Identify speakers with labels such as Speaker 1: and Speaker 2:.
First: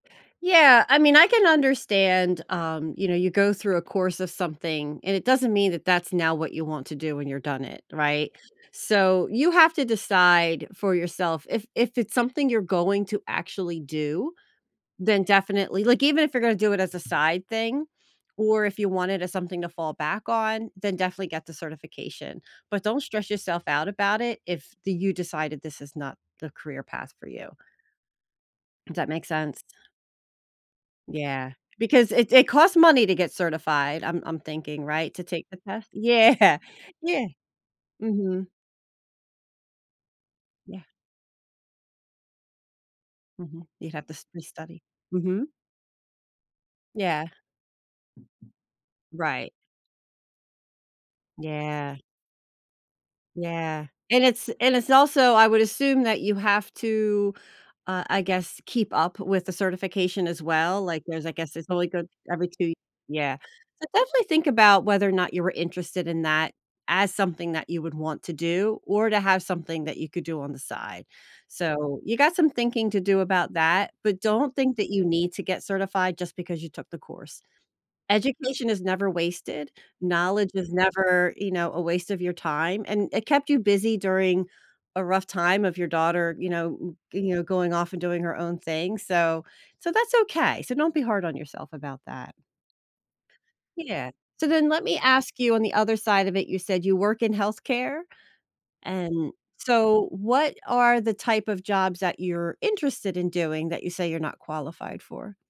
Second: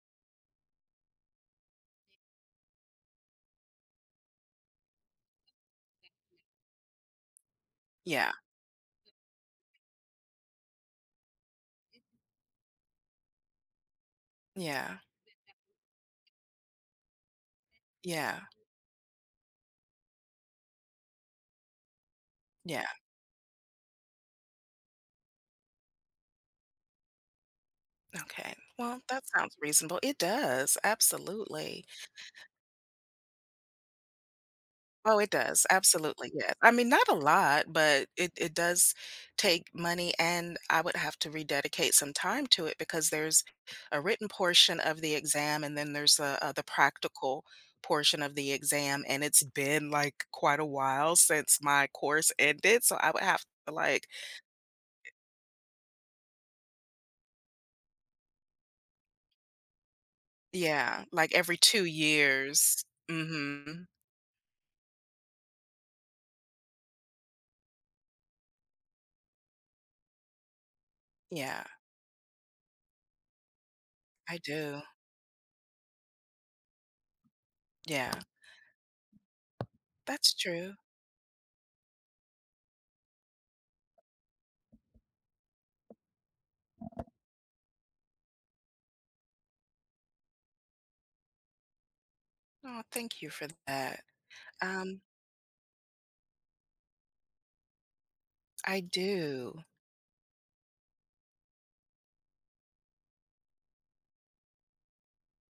Speaker 1: Yeah, I mean, I can understand, um, you know, you go through a course of something, and it doesn't mean that that's now what you want to do when you're done it, right?
Speaker 2: Yeah.
Speaker 1: So, you have to decide for yourself, if if it's something you're going to actually do,
Speaker 2: Yeah.
Speaker 1: then definitely like, even if you're gonna do it as a side thing,
Speaker 2: Yeah.
Speaker 1: or if you want it as something to fall back on, then definitely get the certification. But,
Speaker 2: Yeah.
Speaker 1: don't stress yourself out about it, if the you decided this is not the career path for you.
Speaker 2: Okay.
Speaker 1: Does
Speaker 2: Well,
Speaker 1: that
Speaker 2: that
Speaker 1: make
Speaker 2: sounds
Speaker 1: sense?
Speaker 2: reasonable. It does,
Speaker 1: Yeah.
Speaker 2: absolutely
Speaker 1: Because it it costs money to get certified, I'm I'm thinking, right,
Speaker 2: Oh,
Speaker 1: to
Speaker 2: it
Speaker 1: take the
Speaker 2: does,
Speaker 1: test?
Speaker 2: absolutely, yeah.
Speaker 1: Yeah.
Speaker 2: I mean, not a
Speaker 1: Yeah.
Speaker 2: lot, but it
Speaker 1: Mhm.
Speaker 2: it does take money, and
Speaker 1: Yeah.
Speaker 2: I would have to rededicate some time to it, because there's
Speaker 1: Mhm. You'd
Speaker 2: a
Speaker 1: have to
Speaker 2: written
Speaker 1: to
Speaker 2: portion
Speaker 1: study.
Speaker 2: of the
Speaker 1: Mhm.
Speaker 2: exam, and then there's a, uh, the
Speaker 1: Yeah.
Speaker 2: practical portion of the exam, and it's
Speaker 1: Right.
Speaker 2: been, like, quite a while since my
Speaker 1: Yeah.
Speaker 2: course ended, so I would have to,
Speaker 1: Yeah.
Speaker 2: like
Speaker 1: And, it's and, it's also, I would assume, that you have to, uh, I guess, keep up with the certification, as well. Like,
Speaker 2: Yeah,
Speaker 1: there's, I
Speaker 2: like
Speaker 1: guess
Speaker 2: every
Speaker 1: it's
Speaker 2: 2
Speaker 1: only good every 2
Speaker 2: years.
Speaker 1: yeah. So,
Speaker 2: Mhm.
Speaker 1: definitely think about whether or not you were interested in that as something that you would want to do, or to have something that you could do on the side.
Speaker 2: Yeah.
Speaker 1: So, you got some thinking to do about that, but
Speaker 2: I
Speaker 1: don't think
Speaker 2: do.
Speaker 1: that you need to get certified just because you took the course.
Speaker 2: Yeah.
Speaker 1: Education is never wasted.
Speaker 2: That's
Speaker 1: Knowledge is
Speaker 2: true.
Speaker 1: never, you know, a waste of your time, and it kept you busy during a rough time of your daughter, you know, g you now, going off, and doing her own thing, so so, that's okay, so don't be hard on yourself about that.
Speaker 2: Oh, thank you for that,
Speaker 1: Yeah. So, then let me
Speaker 2: um
Speaker 1: ask you, on the other side of it, you said you work in healthcare?
Speaker 2: I
Speaker 1: And
Speaker 2: do.
Speaker 1: so, what are the type of jobs that you're interested in doing, that you say you're not qualified for?